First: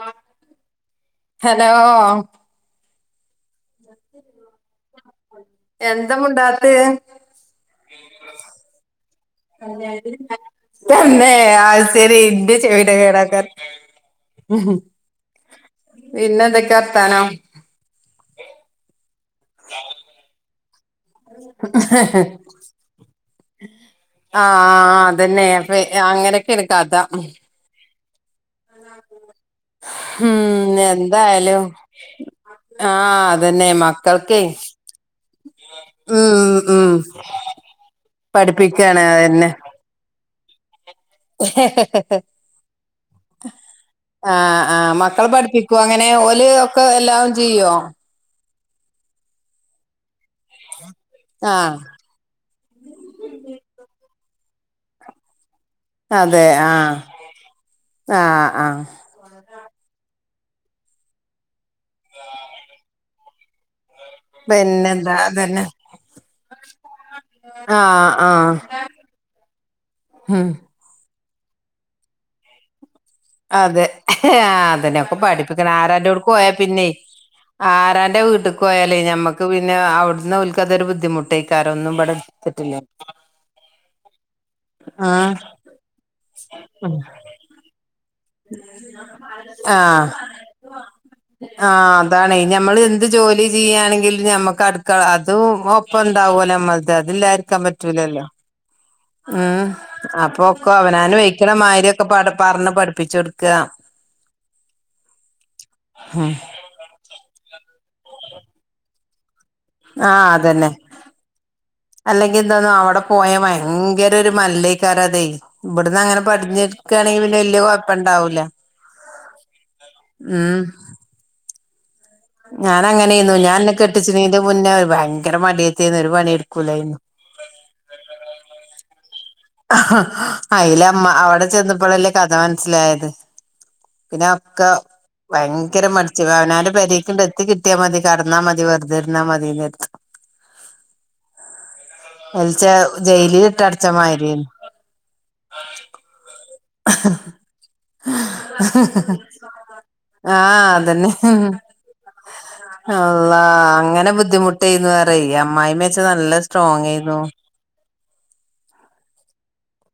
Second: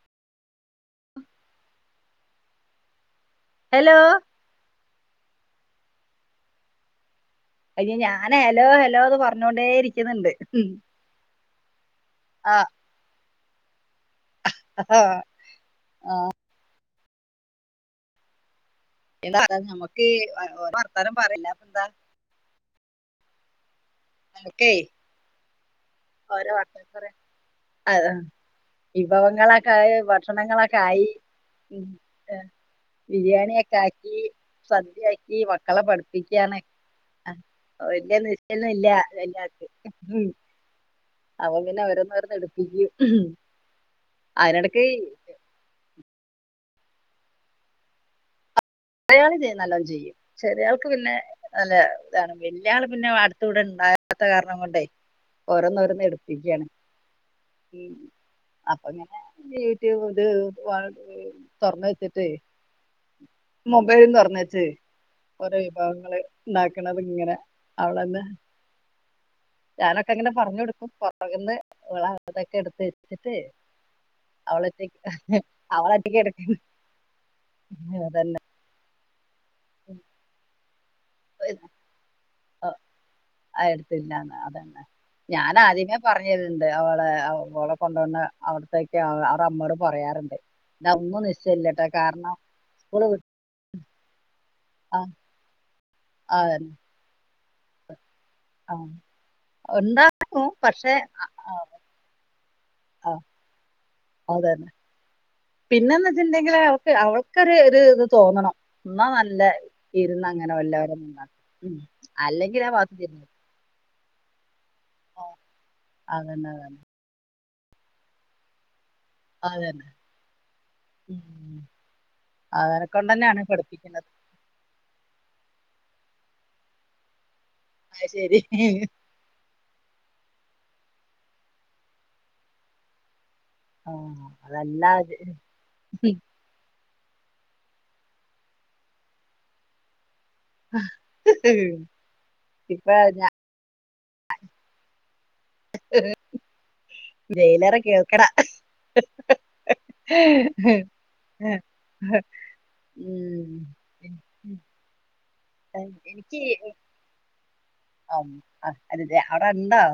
ആഹ് hello hello എന്താ മുണ്ടാത്തേ അയ്യോ ഞാൻ ഹലോ ഹലോന്ന് പറഞ്ഞോണ്ടേ ഇരിക്കുന്നുണ്ട് [unintelligible] തന്നെ അത് സെരി ഇൻ്റെ ആഹ് ചെവ് [unintelligible] ആഹ് പിന്നെ എന്തൊക്കെയാ വർത്താനം? എന്താ ഞമ്മക്ക് ഓരോ വർത്താനം പറയാ അല്ലാപ്പന്താ ആഹ് നമുക്കേ ആഹ് അതന്നെ അപ്പ അങ്ങനെയൊക്കെയാണ് കഥ [unintelligible] ആഹ് വിഭവങ്ങളൊക്കെ ആയി ഉം ഭക്ഷണങ്ങളൊക്കെ ആയി എന്തായാലും [unintelligible] ആ അതന്നെ ബിരിയാണിയൊക്കെ ആക്കി മക്കൾക്കേ സദ്യയാക്കി മക്കളെ ഉം പഠിപ്പിക്കാണ് ഉം ആഹ് വെല്യ നിശ്ചയൊന്നും ഇല്ലാ പഠിപ്പിക്കാണ് അതന്നെ [unintelligible] ഉം അവൻ പിന്നെ അവരൊന്ന് [unintelligible] അവരൊന്ന് എടുപ്പിക്കും അയിനെടക്ക് ക്കോ അങ്ങനെ ഓല് ഒക്കെ എല്ലാതും ചെയ്യോ? അയാള് ചെയ്യും നല്ലോം ചെയ്യും ചെറിയാൾക്ക് പിന്നെ ആ നല്ല താണ് വെല്യാള് പിന്നെ [unintelligible] ഇവിടെ ഇണ്ടാവാത്ത കാരണം കൊണ്ടേ ഓരോന്നോരന്ന് അതെ ആഹ് ആഹ് ആഹ് അപ്പൊ [unintelligible] ഇത് വാ ഏഹ് തൊറന്ന് വെച്ചിട്ടേ മൊബൈലും തൊറന്ന് വെച്ച് പിന്നെന്താ ഓരോ അതന്നെ വിഭവങ്ങള് ഇണ്ടാക്കണത്ങ്ങനെ ആ അവളന്നെ ആ ഞാനൊക്കെങ്ങനെ ഉം പറഞ്ഞു കൊടുക്കും പൊറക്ന്ന് [unintelligible] അതൊക്കെ എടുത്ത് വെച്ച് അതെ ആഹ് അതെന്നെ ഒക്കെ പഠിപ്പിക്കണം അവളൊറ്റക്ക് ആരാൻ്റോടക്ക് പോയാ എടുക്കുന്ന പിന്നെ ആരാന്റെ അതന്നെ വീട്ട്ക്ക് ക്കോയാലേ ഞമ്മക്ക് പിന്നെ അവിട്ന്ന് ഓൽക്കതൊരു ബുദ്ധിമുട്ട് ആയിക്കാരം ഒന്നും ഇബടെ എട്‌ത്തട്ട്ല്ലെങ്കി ആഹ് എടുത്തില്ലാന്ന് അതന്നെ ഞാനാദ്യമേ പറഞ്ഞത്ണ്ട് ഓളെ ഓളെ കൊണ്ടോണ്ടാ ആഹ് ഇതൊന്നും നിശ്ചയില്ലട്ടോ ആഹ് കാരണം അതാണെ ഞമ്മള് എന്ത് സ്കൂള് വിട്ട് ജോലി ചെയ്യണെങ്കിലും ഞമ്മക്ക് അട് ആ ക്കള അതും ആ ഒപ്പംണ്ടാവുല്ല അതന്നെ നമ്മളത് അതില്ലാതിരിക്കാൻ പറ്റൂലല്ലോ ആ ഉം ഉണ്ടാവും അപ്പൊക്കെ പക്ഷെ അവനാന് വയ്ക്ക്ണ മാര്യൊക്കെ പറഞ്ഞു പഠി ആഹ് അതന്നെ പിന്നെന്ന് വെച്ചിട്ടുണ്ടെങ്കിൽ അവക്ക് അവ ക്കൊര് ഇത് തോന്നണം എന്നാ നല്ല ഇരുന്ന ങ്ങനെ എല്ലാവരും അല്ലെങ്കിന്താന്ന അവിടെ പോയാ ഭയങ്കര ഒരു മല്ലയ്ക്കാരത് ഇവിട്ന്നങ്ങനെ അതന്നെ പടിഞ്ഞ ക്കണെങ്കിൽ വല്യ കുഴപ്പംണ്ടാവൂല്ല അതെ തെ ഉം [inaudible] ഞാൻ അതിനെ അങ്ങനെന്നു കൊണ്ടന്നെയാണ് ഞാൻ ഇന്നെ പഠിപ്പിക്കുന്നത് കെട്ടിച്ചിണെന്റെ മുന്നേ ഭയങ്കര മടിയത്തിന്ന് ഒരു പണിടുക്കൂലയ്നു അത്ശരി അയിലമ്മ അവിടെ ചെന്നപ്പളല്ലേ കഥ മനസ്സിലായത് ആ പിന്നെ ഒക്കെ അതല്ല ഭയങ്കര മടിച്ചു അവനാൻ്റെ പെരേക്ക്ണ്ട് എ ത്തി മതി കടന്ന മതി വെറുതെര്ന്നാ മതി ന്നാ കര്തും ഒരിസം ഇപ്പൊ ഞാൻ ജയിലിലിട്ടടച്ചുമാതിരേനി ജയിലറെ കേൾക്കണാ ആഹ് അതന്നെ ഉം അള്ളാഹ് അങ്ങനെ ബുദ്ധിമുട്ട് അമ്മായി ച്ച നല്ല സ്ട്രോങ് എന്നു ആം ആഹ് അതെതെ അവിടെണ്ടോ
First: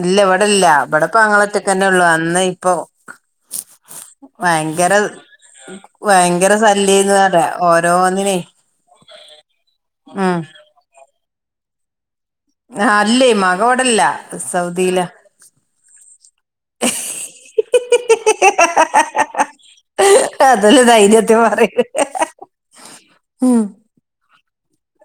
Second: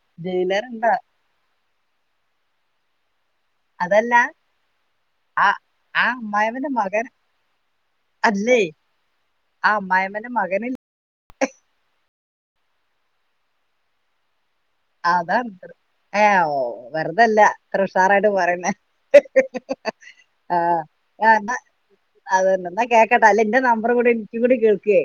ഇല്ല ഇവിടെ ഇല്ല ഉണ്ടോ ഇവിടെപ്പ ങ്ങളെ റ്റക്കന്നെ ഒള്ളു അന്ന് ഇപ്പൊ അതല്ല ഭയങ്കര ആ ആ ഭയങ്കര അമ്മായിമ്മന്റെ മകൻ ശല്യന്ന് പറ ഓരോന്നിനെ ആഹ് അമ്മയമ്മന്റെ ഉം മകന് ആഹ് അല്ലേ മകൻ വടല്ല സൗദിയില ഏഹ് ഓഹ് വെറുതല്ല ത്ര ഉഷാറായിട്ട് പറയ്ന്നെ അതല്ലെ ദൈര്യത്തി പറയുന്നെ അതന്നെ കേക്കട്ടെ അല്ല ഇന്റെ നമ്പർ കൂടി എനിക്ക കൂടി കേൾക്കേ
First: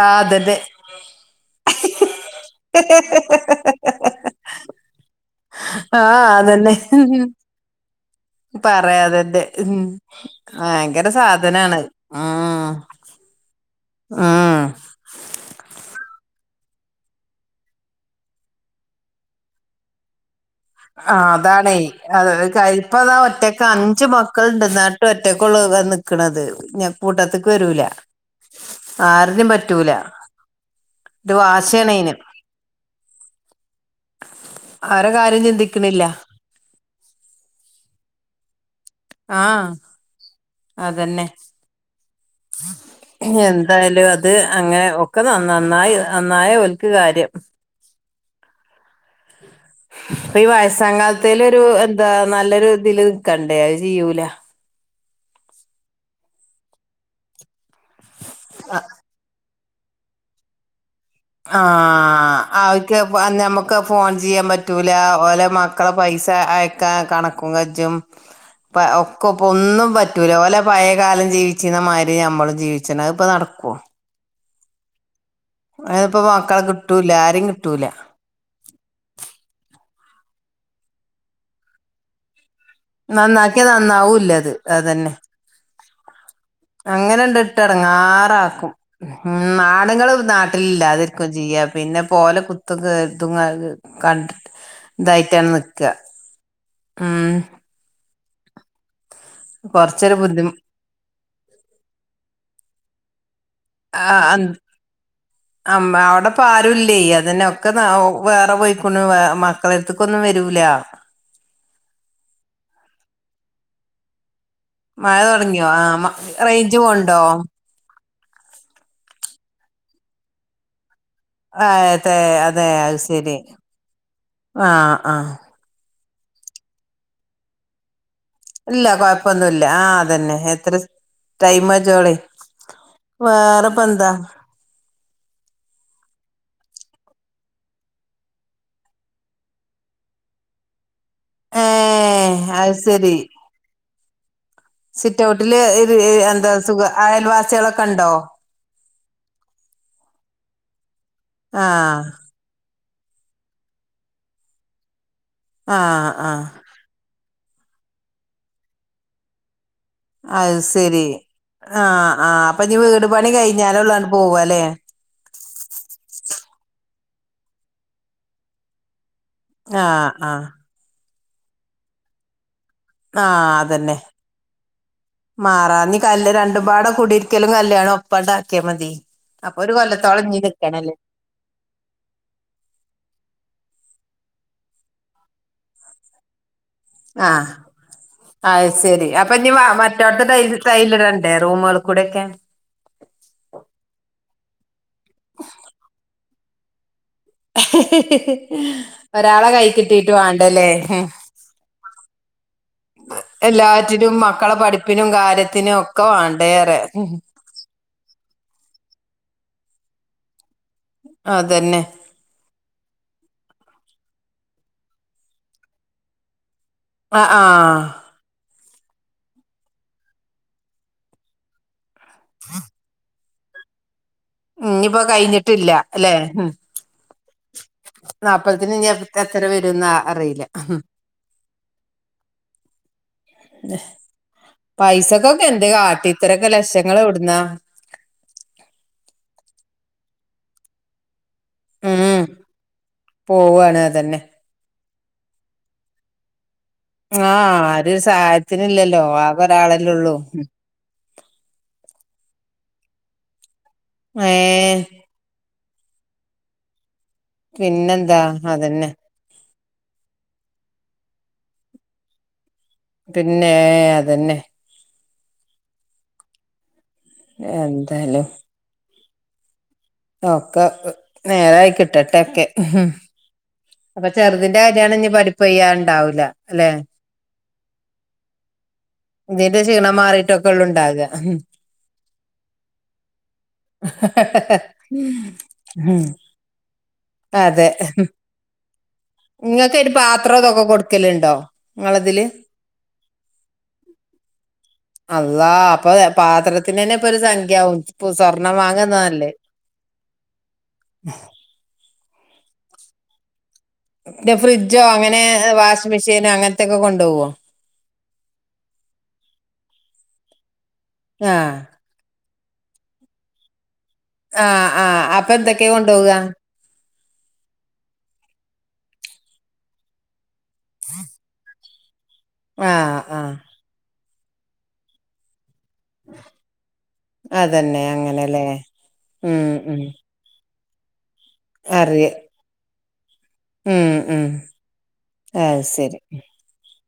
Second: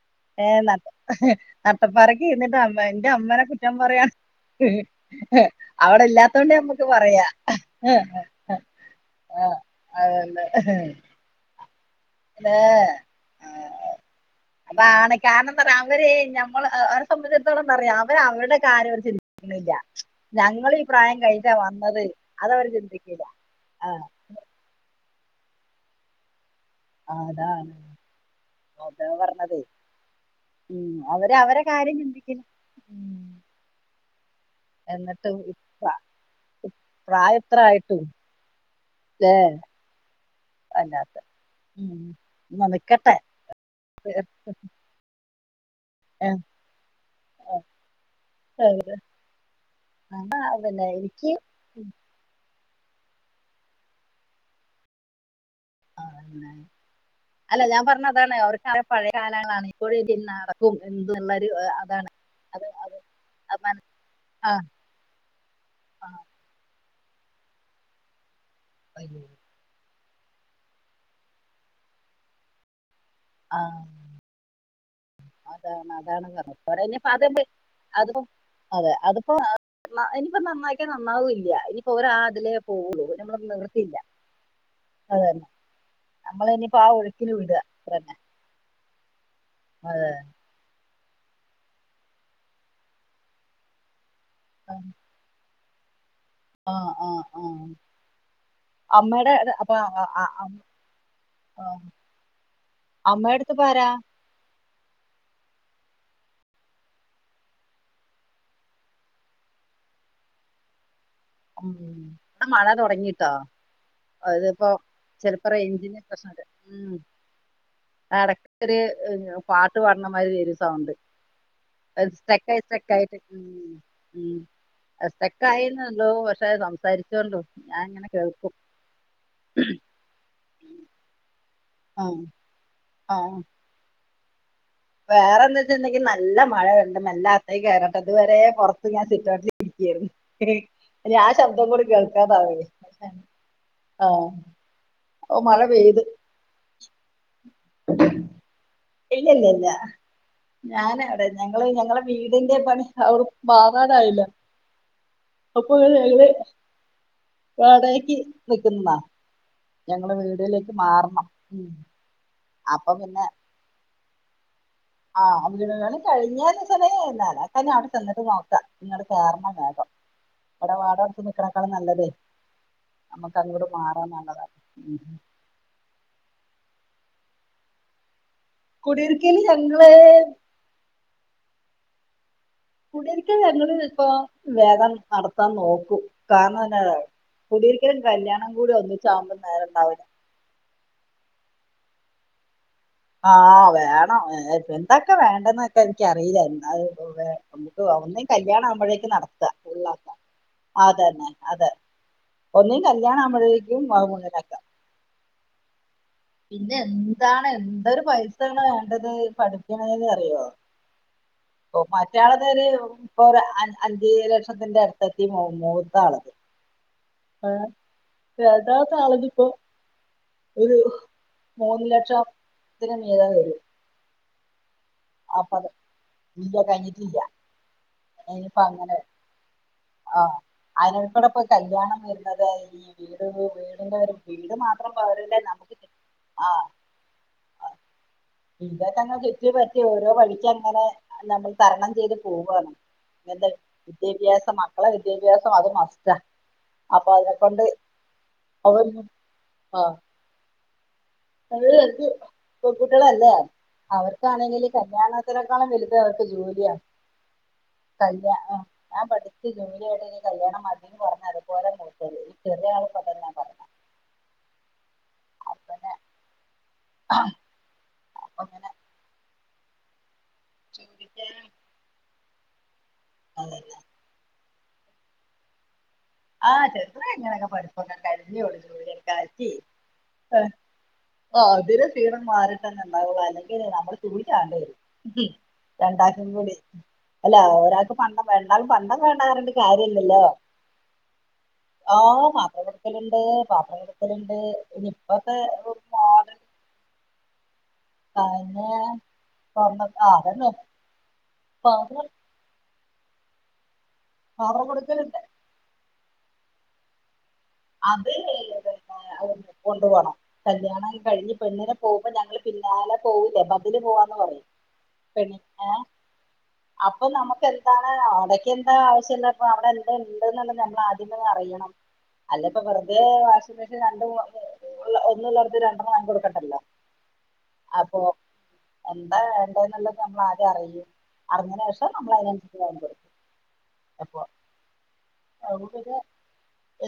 ആഹ് അതന്നെ എഹ് നട്ട പാതിരക്ക് ഇരി എന്റെ അമ്മേനെ കുറ്റം പറയാ അവിടെ ആഹ് ഇല്ലാത്തോൊണ്ട് ഞമ്മക്ക് പറയാ [unintelligible] പറയാതെന്നെ ആ, അതന്നെ ഭയങ്കര സാധനാണെ ദേ ആഹ് അപ്പ ആണ് കാരണമെന്ന് പറഞ്ഞാ അവര് ഞമ്മള് അവരെ സംബന്ധിച്ചിടത്തോളം പറയാം അവര് അവരുടെ കാര്യ ചി ട്ടില്ല ഞങ്ങള് ഈ പ്രായം ആഹ് കഴിഞ്ഞിട്ട അതാണേ വന്നത് അത് അതവര് ചിന്തിക്കില്ല ആഹ് മക്കളിണ്ട് ന്നട്ടുംഒറ്റക്കുള്ള നിക്ക്ണനത് ഞ കൂട്ടത്ത്ക്ക് അതാണ് വരൂല അതാ ആരിനും പറഞ്ഞത് പറ്റൂല ഉം ഒരു അവര് അവരെ വാശിയാണ് കാര്യം അയിന് ചിന്തിക്കും. അവരെ എന്നിട്ട് കാര്യം ചിന്തിക്കണില്ല [unintelligible] പ്രായ ഇത്ര ആയിട്ടും ആഹ് അല്ലാത്ത അതെന്നെ ഉം ന്നാ നിക്കട്ടെ എന്തായാലും അത് അങ്ങെനെ ഒക്കെ നന്നായ നന്നായ ഓൽക്ക് കാര്യം [unintelligible] ഇപ്പ ഈ പിന്നെ എനിക്ക് വയസങ്കാലത്തെലൊരു ദ് നല്ലൊരുതില് നിക്കണ്ടേ അത് ചിയ്യൂല ആഹ് അതന്നെ അല്ല ഞാ പർണതാണ് അവർക്ക പഴയ കാലങ്ങളാണ് ഇപ്പോഴി തിന്നാ കും എന്ത്നല്ലേ ആഹ് അവര്ക്ക് പോഞമുക്ക് ആ ഫോൺ പിയ്യാംപറ്റൂൽ ലാഓലെ മക്കള ആ പൈസ അയക്കാ കണക്കും കജും പ അയ്യോ ഒക്കൊ പൊന്നും പറ്റൂല ഓലെ പയേകാലം ജീവിച്ചീന്ന മാരി യമ്മളും ജീവി ആ ച്ചനത്പ്പനടക്കോ അതാണ് അത്പ്പോപ അതാണ് മക്കളെ പറഞ്ഞത് കിട്ടൂല്ല ഇനിയിപ്പോ അത് ആരിം ങ്ക്ട്ടൂല അതിപ്പോ അതെ അത്പ്പോ ആഹ് മ ഇനിപ്പോ നന്നാക്കിയാ നന്നാവൂല്യ ഇനിപ്പോ ഒരാത് ലേ നന്നാക്യ നന്നാവൂല്ലത് അതന്നെ അത് തന്നെ നമ്മളിനിയിപ്പോ ആ ഒഴുക്കിന് വിടുക അങ്ങനെണ്ട്ട്ട് തന്നെ എടങ്ങാറാക്കും ഉം നാട്ങ്ങള് ന്ന ഇല്ലാതിര്ക്കും ചിയ്യാ പിന്നെ പോല കുത്തും ങ്കേ ത്തും ങ്ങ കണ്ട് ആഹ് തായ്റ്റാൺ ന്ക്കാ ആഹ് ആഹ് ആഹ അമ്മേ ടെ ണ് അപ്പാ ആഹ് കൊറച്ചൊരു ആഹ് ബുദ്ധിമു ആഹ് അമ്മേട്ത്ത്പാരാ ആഹ് അൻ അമ്മേ അവ്ടപ്പാരുല്ലേ അതന്നെ ഒക്കെ ന ഒഹ് വേറെ പോയ്ക്കുനു ക്കളര്ത്ത്ക്കൊന്നും വരൂലാ ഉം ടെ മഴ തൊടങ്ങീട്ടോ അത്പ്പോ മഴ തൊടങ്ങ്യോ ആഹ് റൈഞ്ച് പോണ്ടോ ആഹ് ടക്കൊര് പാട്ട് പാട്നമാരി എരി സൗണ്ട് ആ അത് അതെ സ്റ്രേക്കായി അതെ അത് സ്റ്രേക്കാകായിട്ട് ശരി ഉം ഉം ആ അഹ് ആ സ്റ്രേക്കായേ ള്ളോവ് പക്ഷേ സംസാരിച്ചോണ്ടു ഞാൻങ്ങനെ കേൾക്കും ഇല്ല കൊഴപ്പൊന്നുല്ല ആഹ് അതന്നെ എത്രസ് ടൈമ് ജോളി ആഹ് വേറപന്താ വേറന്തച്ച്ണ്ടങ്കിൽ നല്ല മഴ വര്ന് മല്ലാത്തയ്ക്കാരം ഇത് വരെ പൊറത്ത് ഞാസിറ്റൈട്ടിലിര്ക്കേര്ന്നു ആഹ് ശബ്ദം ഏ ങ്കൂടി കേൾക്കാദാവേ അത് ശരി ആഹ് സിറ്റൗട്ടില് പെയ്തു എന്താ സുഖ അയൽവാസ്യേളക്കൺണ്ടോ ഇല്ലേല്ല ല്ലാഞാനവ്ടെ ഞങ്ങള് ആ ഞങ്ങളെ വീട് തിന്റെ പണി അവ് മാറാനായില്ലേ അപ്പൊ ആ ഞങ്ങള് ആ വാടകക്ക് നിക്ക്ന്നന്നാ അത് സെരി ആഹ് ആഹ് അപ്പൊഞ് അപ്പൊ വീട് പണി കയ്ഞ്ഞാലൊള്ളു അൺ പോവലേ ആഹ് വീടുകള് കഴിഞ്ഞാന്ന് സലേല കാരന അവ്ടെ ചെന്ന്ട്ട് നോക്കാ ഇങ്ങട് പോര്നേ ആഹ് ആഹ് ബടെ വാടകൊട്ത്ത് നിക്ക്ണേക്കാളും നല്ലതേ നമ്മക്ക് അങ്ങട് മാറാനല്ലതാണ് മാറാഞ് കല്ല് രണ്ടുമ്പാട കുടിര്ക്കലും കല്യാണാം പ്പടാക്യാമത്യയ് കുടിയിരിക്കല് അപ്പൊരു ഞങ്ങള് കൊല്ലത്തോള ഞ്ഞ് നിക്കണലേ കുടീര്ക്കൽ ഞങ്ങള്പ്പൊ വേദം നടത്താൻ നോക്കും കാര്ണം ഞാ ആഹ് കുടീര്ക്കലും കല്യാണം ങ്കൂടി ഒന്നിച്ചാം മ്പോനേരംണ്ടാവുല തൈയ്ൽ ട്രൈല്ടണ്ടേ റൂമേൾ കൂടെക്കെ ആഹ് വേണം ഏഹ് എന്തക്കെ വേണ്ടന്നൊക്കെ എനിക്കറീല എന്താഹ് പോ വേ ഒട്ട് ഒഹ് ഒന്നി കല്യാണാവുമ്പഴേക്കും നടത്താ ഒരാളെ കൈ ഉള്ളാക്ക കിട്ടീട്ട് വാണ്ടല്ലേ അതന്നെ അതെ ഒന്നിൻകല്യാണാമ്പഴേക്യും വവ് മുന്നിലാക്കാ ഉപ്പിനും കാര്യത്തിനും ഒക്കെ വേണം പിന്നെ എന്താണ് എന്തരു പൈസയാണ് വേണ്ടത് പഠിപ്പണെന്ന് അറിയോ അതന്നെ മറ്റയാളത് ഒരു ഇപ്പൊ അഞ്ച ലക്ഷത്തിന്റെ അടുത്തത്തി മൂത്താള്ളത് ആഹ് ആഹ് യഥാത് ആളഞ്ഞ ഇപ്പോ ഒരു മൂന്ന് ലക്ഷത്തിന് മീത വരും ഉ ഇനിപ്പോ അപ്പൊ അത് കഴിഞ്ഞിട്ടില്ല അല്ലെ ഉ ഇല്ല കഴിഞ്ഞിട്ടില്ല ഇനിയിപ്പോ നാൽപ്പത്തിന് അങ്ങനെ എത്ര വരുംന്ന് അറിയില്ല കല്ല്യാണം വരുന്നതായിരിക്കും പോരല്ലേ പൈസക്കൊക്കെ എന്ത് നമുക്ക് കാട്ടി ഇത്രൊക്കെ ലക്ഷങ്ങൾ എവിടുന്നാ ഇതൊക്കന്നെ ചുറ്റി പറ്റി ഓരോ വഴിക്ക് അങ്ങനെ അല്ലാണ്ട് തരണം ഉം ചെയ്ത് പോവാണ് എന്താ പോവാണ് അതന്നെ വിദ്യാഭ്യാസം മക്കളെ വിദ്യാഭ്യാസം അത് മസ്റ്റാ അപ്പൊ ആഹ് അതിനെക്കൊണ്ട് ആരു സഹായത്തിന് അവർ ഇല്ലല്ലോ ആകെ ഒരാളെല്ലേ ആഹ് ഉള്ളൂ അത് എനിക്ക് പെൺകുട്ടികളല്ലേ അവർക്കാണെങ്കിൽ ഏഹ് കല്യാണ എത്രക്കാളം വലുത് അവർക്ക് ജോലിയാ പിന്നെന്താ കല്യാ ആ അതന്നെ ഞാൻ പഠ ച്ച് ജോലിയായിട്ട് കല്യാണം മദിന്ന് പറഞ്ഞ് അതേ പോലെ മുത്തത് ഈ ചെറിയ ആള് പിന്നെ അതന്നെ ആഹ് എന്താലും അങ്ങനെ ഒ ക്കെ ചിന്തിക്കാനും നേരായി കിട്ടട്ടൊക്കെ ഉ അതെന്നെ അപ്പൊ ചെറുതിന്റെ കല്യാണം ഇനി പഠിപ്പ് കഴിയ്യാണ്ട് ഉണ്ടാവില്ല ആഹ് ചെറുത് റ്റ് എങ്ങനൊക്കെ പഠിപ്പ് ഒക്കെ കഴിഞ്ഞുള്ളുജോലി ഇതിന്റെ ക്ഷീണം മാറിയിട്ടൊക്കെ [unintelligible] ഉള്ളു ഉണ്ടാകുക അതിരെ സീ ണം മാറിട്ട്ന്നെ ഉണ്ടാവും അല്ലെങ്ക നമ്മള് തൂങ്ങി ചാവേണ്ടി വരും ഉം രണ്ടാക്കും കൂടി അല്ല അതെ ഒരാൾക്ക് പണ്ടം വേണ്ടാലും പണ്ടംവേണ്ടാന്ന് പറഞ്ഞിട്ട് കാര്യല്ലല്ലോ ഒക്കലുണ്ടോ ആഹ് പാത്രം കൊടുക്കലുണ്ട് പാത്രം കൊടുക്കലുണ്ട് ഇനി ഇപ്പത്തെ റൂ ഇപ്പൊ പാത്ര തിന് തന്നെ ഒരു സംഖ്യാവും [unintelligible] പിന്നെ പാത്രം ഫ്രിഡ്ജോ കൊടുക്കലുണ്ട് അങ്ങനെ വാഷിംഗ് മെഷീനോ അങ്ങനത്തൊക്ക കൊണ്ടോകോ അത് കൊണ്ടു പോണം കല്യാണം കഴിഞ്ഞ് ആഹ് പെണ്ണിനെ പോകുമ്പോ ഞങ്ങള്ൾ പിന്നാലെ പോകില്ലേ ബതില് പോവാ ആഹ് ആഹ് അപ്പൊ എന്തൊക്കെ കൊണ്ടോക അപ്പൊ നമുക്ക് എന്താണ് അവിടക്ക് എന്താ ആവശ്യല്ല അപ്പൊ അവിടെ എന്താ ഉണ്ട് നമ്മൾ ആദ്യമ അറിയണം അല്ലപ്പ ആഹ് വെറുതെ ആഹ് വാഷിം മെഷീന് രണ്ടും ഒന്നള്ളടത്തി രണ്ടണ്ണം വാങ്ങി കൊടുക്കണ്ടല്ലോ അതന്നെ അപ്പൊ അങ്ങനെല്ലേ എന്താ ഉം ഉം വേണ്ടെന്നുള്ള നമ്മൾ ആദ്യം അറിയും അറഞ്ഞേനേഷം അറിയ നമ്മൾ അതിനനുസരിച്ച് വാങ്ങി കൊടുക്കും ഉം ഉം അത് അവിടെ പിന്നെ ശരി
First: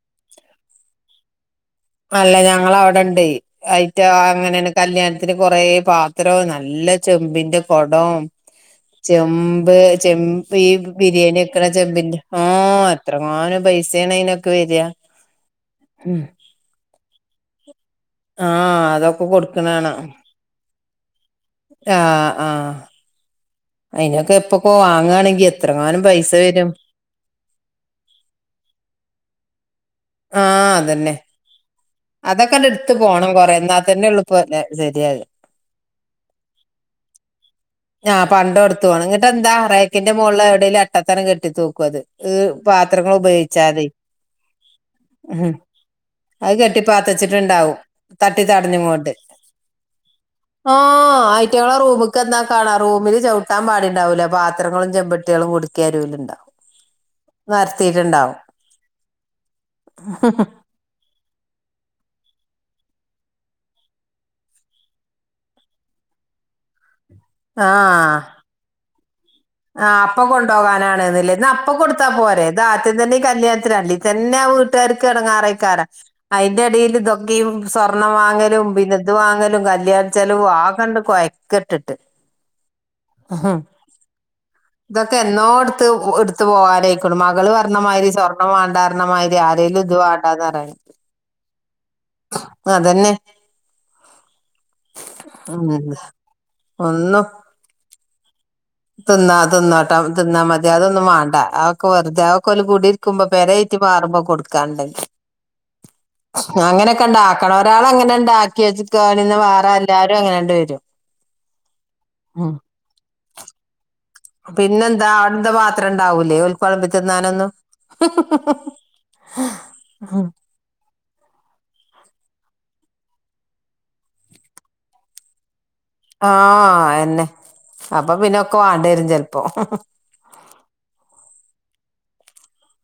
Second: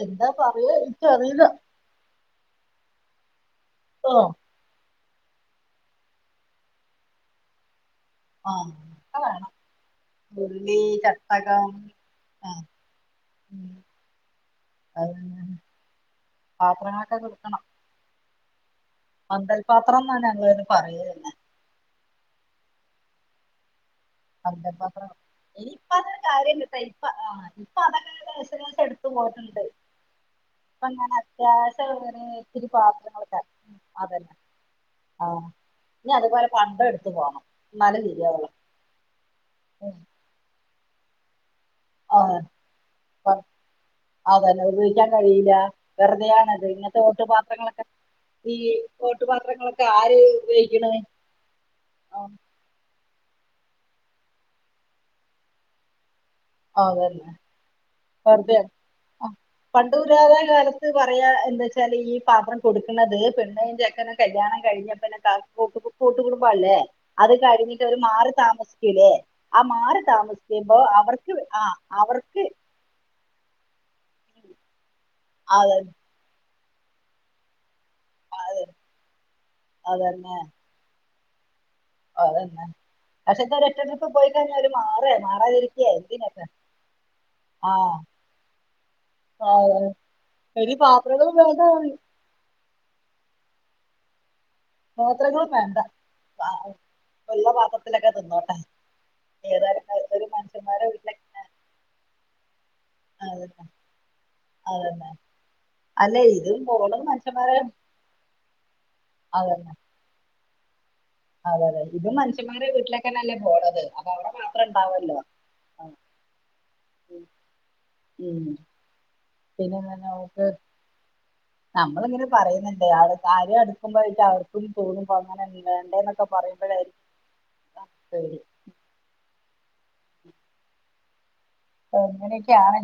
എന്താ പറയ എനിക്കറില അല്ല ഞങ്ങ അവിടെണ്ട് അയിറ്റ ആഹ് അങ്ങനെ കല്യാണത്തിന് കൊറെ പാത്രവും നല്ല ചെമ്പിന്റെ കുടവും ആഹ് ഒക്കെ വേണം ചെമ്പ് ചെമ്പ് ഈ ഉരുളി ബിരിയാണി വെക്കണ ചട്ടകം ചെമ്പിന്റെ ആഹ് എത്രങ്ങാനു ഉം പൈസേണ് അയിനൊക്കെ വരാ. അത് പാത്രങ്ങളൊക്കെ കൊടുക്കണം. ആഹ് അതൊക്കെ കൊടുക്കണാണാ പന്തൽപാത്രം എന്നാണ് ഞങ്ങള് പറയലെനെ. ആഹ് ആഹ് അതിനൊക്കെ ഇപ്പൊക്ക പന്തൽ പാത്രം വാങ്ങുകയാണെങ്കിൽ എത്രങ്ങാനം പൈസ വരും. ഇപ്പെ ആ ഇപ്പൊ അതൊക്കെ ഏകദേശം എടുത്തുകാണ്ട് പോകുന്നുണ്ട്. ആഹ് അതന്നെ. ഗ്യാസാണ് തോന്ണ് അതൊക്കെ എടുത്ത് പോകണം കൊറേ എന്നാൽ തന്നെ ഒള്ളു ഇപ്പോ ശരിയാവാ. ആഹ് ഇനി അതുപോലെ പണ്ടം എടുത്ത് പോണം എന്നാലെ ശരിയാകൊള്ളൂ. തെണങ്ങിയിട്ടെന്താ റേക്കിന്റെ മുകള എവിടേലും അട്ടത്തങ്ങട്ട് കെട്ടി തൂക്കും അത്. ആഹ് പാത്രങ്ങ ഉപയോഗിച്ചാതെ അതന്നെ ഉപയോഗിക്കാൻ കഴിയില്ല അത് വെറുതെയാണത് കെട്ടി. ഇങ്ങനത്തെ പാത്തെച്ചിട്ടുണ്ടാവും ഓട്ടുപാത്രങ്ങളൊക്കെ തട്ടി ഈ തടഞ്ഞു കൊണ്ട് ഓട്ടുപാത്രങ്ങളൊക്കെ ആര് ഉപയോഗിക്കണ് ആഹ് കുട്ടോളെ റുമ്ക്ക് ചെന്നാ. കാണാം റൂമില് ചവിട്ടാ പാടിണ്ടാവൂല്ല പാത്രങ്ങളും ചെമ്പട്ടികളും കുടിക്കിം അരുലുണ്ടാവും. ആ അതന്നെ വെറ്തേ പണ്ട് പുരാതായ കാലത്ത്. പറയാ എന്താ വെച്ചാല് ഈ പാത്രം കൊടുക്കണുന്നത് പെണ്ണയും ചെക്കനും കല്യാണം കഴിഞ്ഞപ്പന്നെ. [unintelligible] കൂട്ടുകുടബല്ലേ അത് കഴിഞ്ഞിട്ട് അവര് ആ മാറി താമസി ക്കൂലെ ആ മാറി താമസിക്കുമ്പോ അവർക്ക്. വേ- ആ അപ്പ കൊടുത്താ പോരെ അവർക്ക് ഇത് ആദ്യം തന്നെ ഈ കല്യാണത്തിന് തന്നെ വീട്ടുകാർക്ക് അത് ഇണങ്ങാറേയ്ക്കാരം അതിന്റെ ഇടിയിൽ ഇതൊക്കീം സ്വർണ്ണം അത് വാങ്ങലും പിന്ന ഇത് വാങ്ങലും കല്യാണം അതന്നെ ചെലവും ആകെ. ആപ്പാണ്ട് കൊയക്കെട്ട്. അതന്നെ പക്ഷെ ഇത് ഒര്ഒറ്റന്ന് ഇപ്പം പോയിക്കഴിഞാലും ഇതൊക്കെ എന്നോ എടുത്ത് എടുത്തു പോകാനായിക്കു മകള് ആ പറഞ്ഞ മാതിരി സ്വർണ്ണ വേണ്ട പറഞ്ഞമാതിരി. ആരെലും ഇത് വാണ്ടാന്നറോ. ഈ പാത്രങ്ങളും വേണ്ടാ പറയും. അതന്നെ. പാത്രങ്ങളും വേണ്ട ഉം. ഒന്നും ഇപ്പൊ ഉള്ള പാത്രത്തിലൊക്കെ തിന്നോട്ടെ. തിന്നാ ഏതായാലും തിന്നോട്ടാ ഒരു തിന്നാ മതി മനുഷ്യന്മാരെ അതൊന്നും വീട്ടിലെ വാണ്ട അതൊക്കെ വെറുതെ അതൊക്കെ ഓല് കൂടി ക്കുമ്പോ അതന്നെ പെരേറ്റി മാറുമ്പോ കൊടുക്കാണ്ടങ്കി അതന്നെ അല്ലെ ഇതും പോണത് മനുഷ്യന്മാരെ അങ്ങനൊക്കെണ്ടാക്കണം ഒരാള് അങ്ങനെ ഇണ്ടാക്കി വെച്ചക്കാണെ [unintelligible] വേറെ അതന്നെ എല്ലാവരും അങ്ങനണ്ട് വരും അതെ അതെ ഇതും മനുഷ്യൻ ഉം മാരെ വീട്ടിലേക്കന്നല്ലേ പോണത് അവിടെ പാത്രം പിന്നെന്താ ഉണ്ടാവല്ലോ അവിടെത്തെ ആ, പാത്രം ഇണ്ടാവൂലേ ഓല്ക്ക് വളമ്പി ഉം, തിന്നാനൊന്നും പിന്നെന്നാ [unintelligible] നമ്മളിങ്ങനെ പറയുന്നുണ്ട് ആ കാര്യം അടുക്കുമ്പോയിട്ട് അവർക്കും തോന്നും അപ്പൊ അങ്ങനെ വേണ്ട എന്നൊക്കെ ആഹ് പറയുമ്പഴായിരിക്കും പേടി ഒക്കെ വാണ്ടി വരും ചെലപ്പോ അങ്ങനെയൊക്കെ ആണ്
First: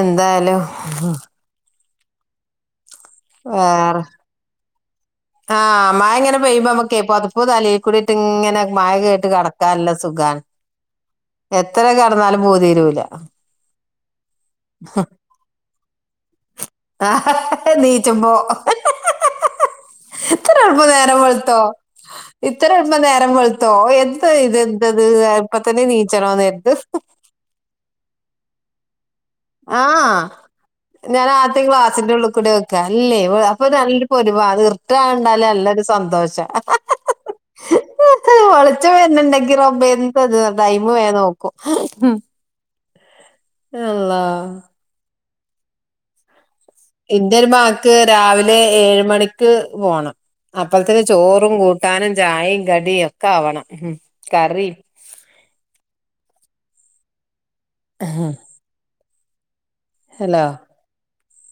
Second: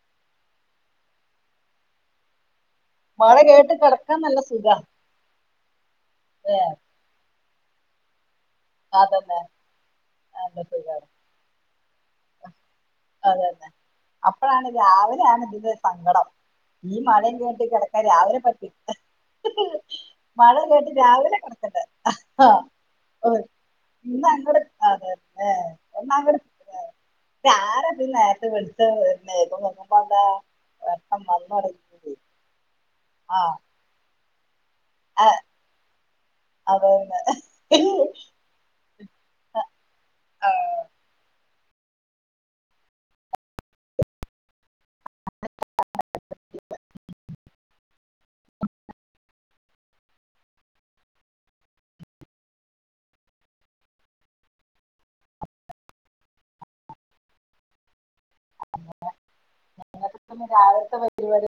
എന്തായാലും മഴ കേട്ട് വേറെ കെടക്കാൻ നല്ല സുഖാ ആഹ് മഴങ്ങനെ പെയ്യുമ്പോ നമ്മക്ക് പൊതപ്പ് തലീ കൂടെഇട്ട് ഇങ്ങനെ മഴ കേട്ട് അതന്നെ കിടക്കാൻ നല്ല സുഖാണ് നല്ല സുഖാണ് എത്ര കിടന്നാലും പൂതി തിരൂല ഇതാണ് ഇതിന്റെ സങ്കടം ഈ മഴയും കേട്ട് കെടക്കാൻ രാവിലെ പറ്റി [inaudible] ഇത്തരെഎള്പ്പം നേരംവെളുത്തോ കിടക്കണ്ടേ ആ ഇത്തരെ എള്പ്പംനേരംവെളുത്തോ ഇന്ന് എന്താ ഇത് അങ്ങട് എന്തത് അതെ ഇപ്പത്തന്നെ നീച്ചണോന്ന് നേരത്ത് പ്പ് ആരതാ നേരത്ത് വി ത്ത് വരുന്നേരം ആഹ് ഞാൻ ആദ്യ ക്ലാസിന്റെ തുടങ്ങി ഉള്ളി കൂടെ വെക്കാ അല്ലേ ആ അപ്പൊ നല്ല പൊലിവ ഇർണ്ട് കണ്ടാല് നല്ലരു സന്തോഷാ അതന്നെ ച്ചം വരണ് ഇണ്ടെങ്കി റബ്ബേ എന്തത് ടൈംമ് വേഗം നോക്കും അള്ളാ [inaudible] എന്റെ ഒരു മകക്ക് രാവിലെ ഏഴ് മണിക്ക് പോണം അപ്പളത്തിന് ചോറും കൂട്ടാനും ചായയും കടിയും ഒക്കെ ആവണം ഉം കറിം ഹ് അങ്ങനെ ഞങ്ങൾക്ക്ന്ന് രാവിലത്തെ പരിപാടി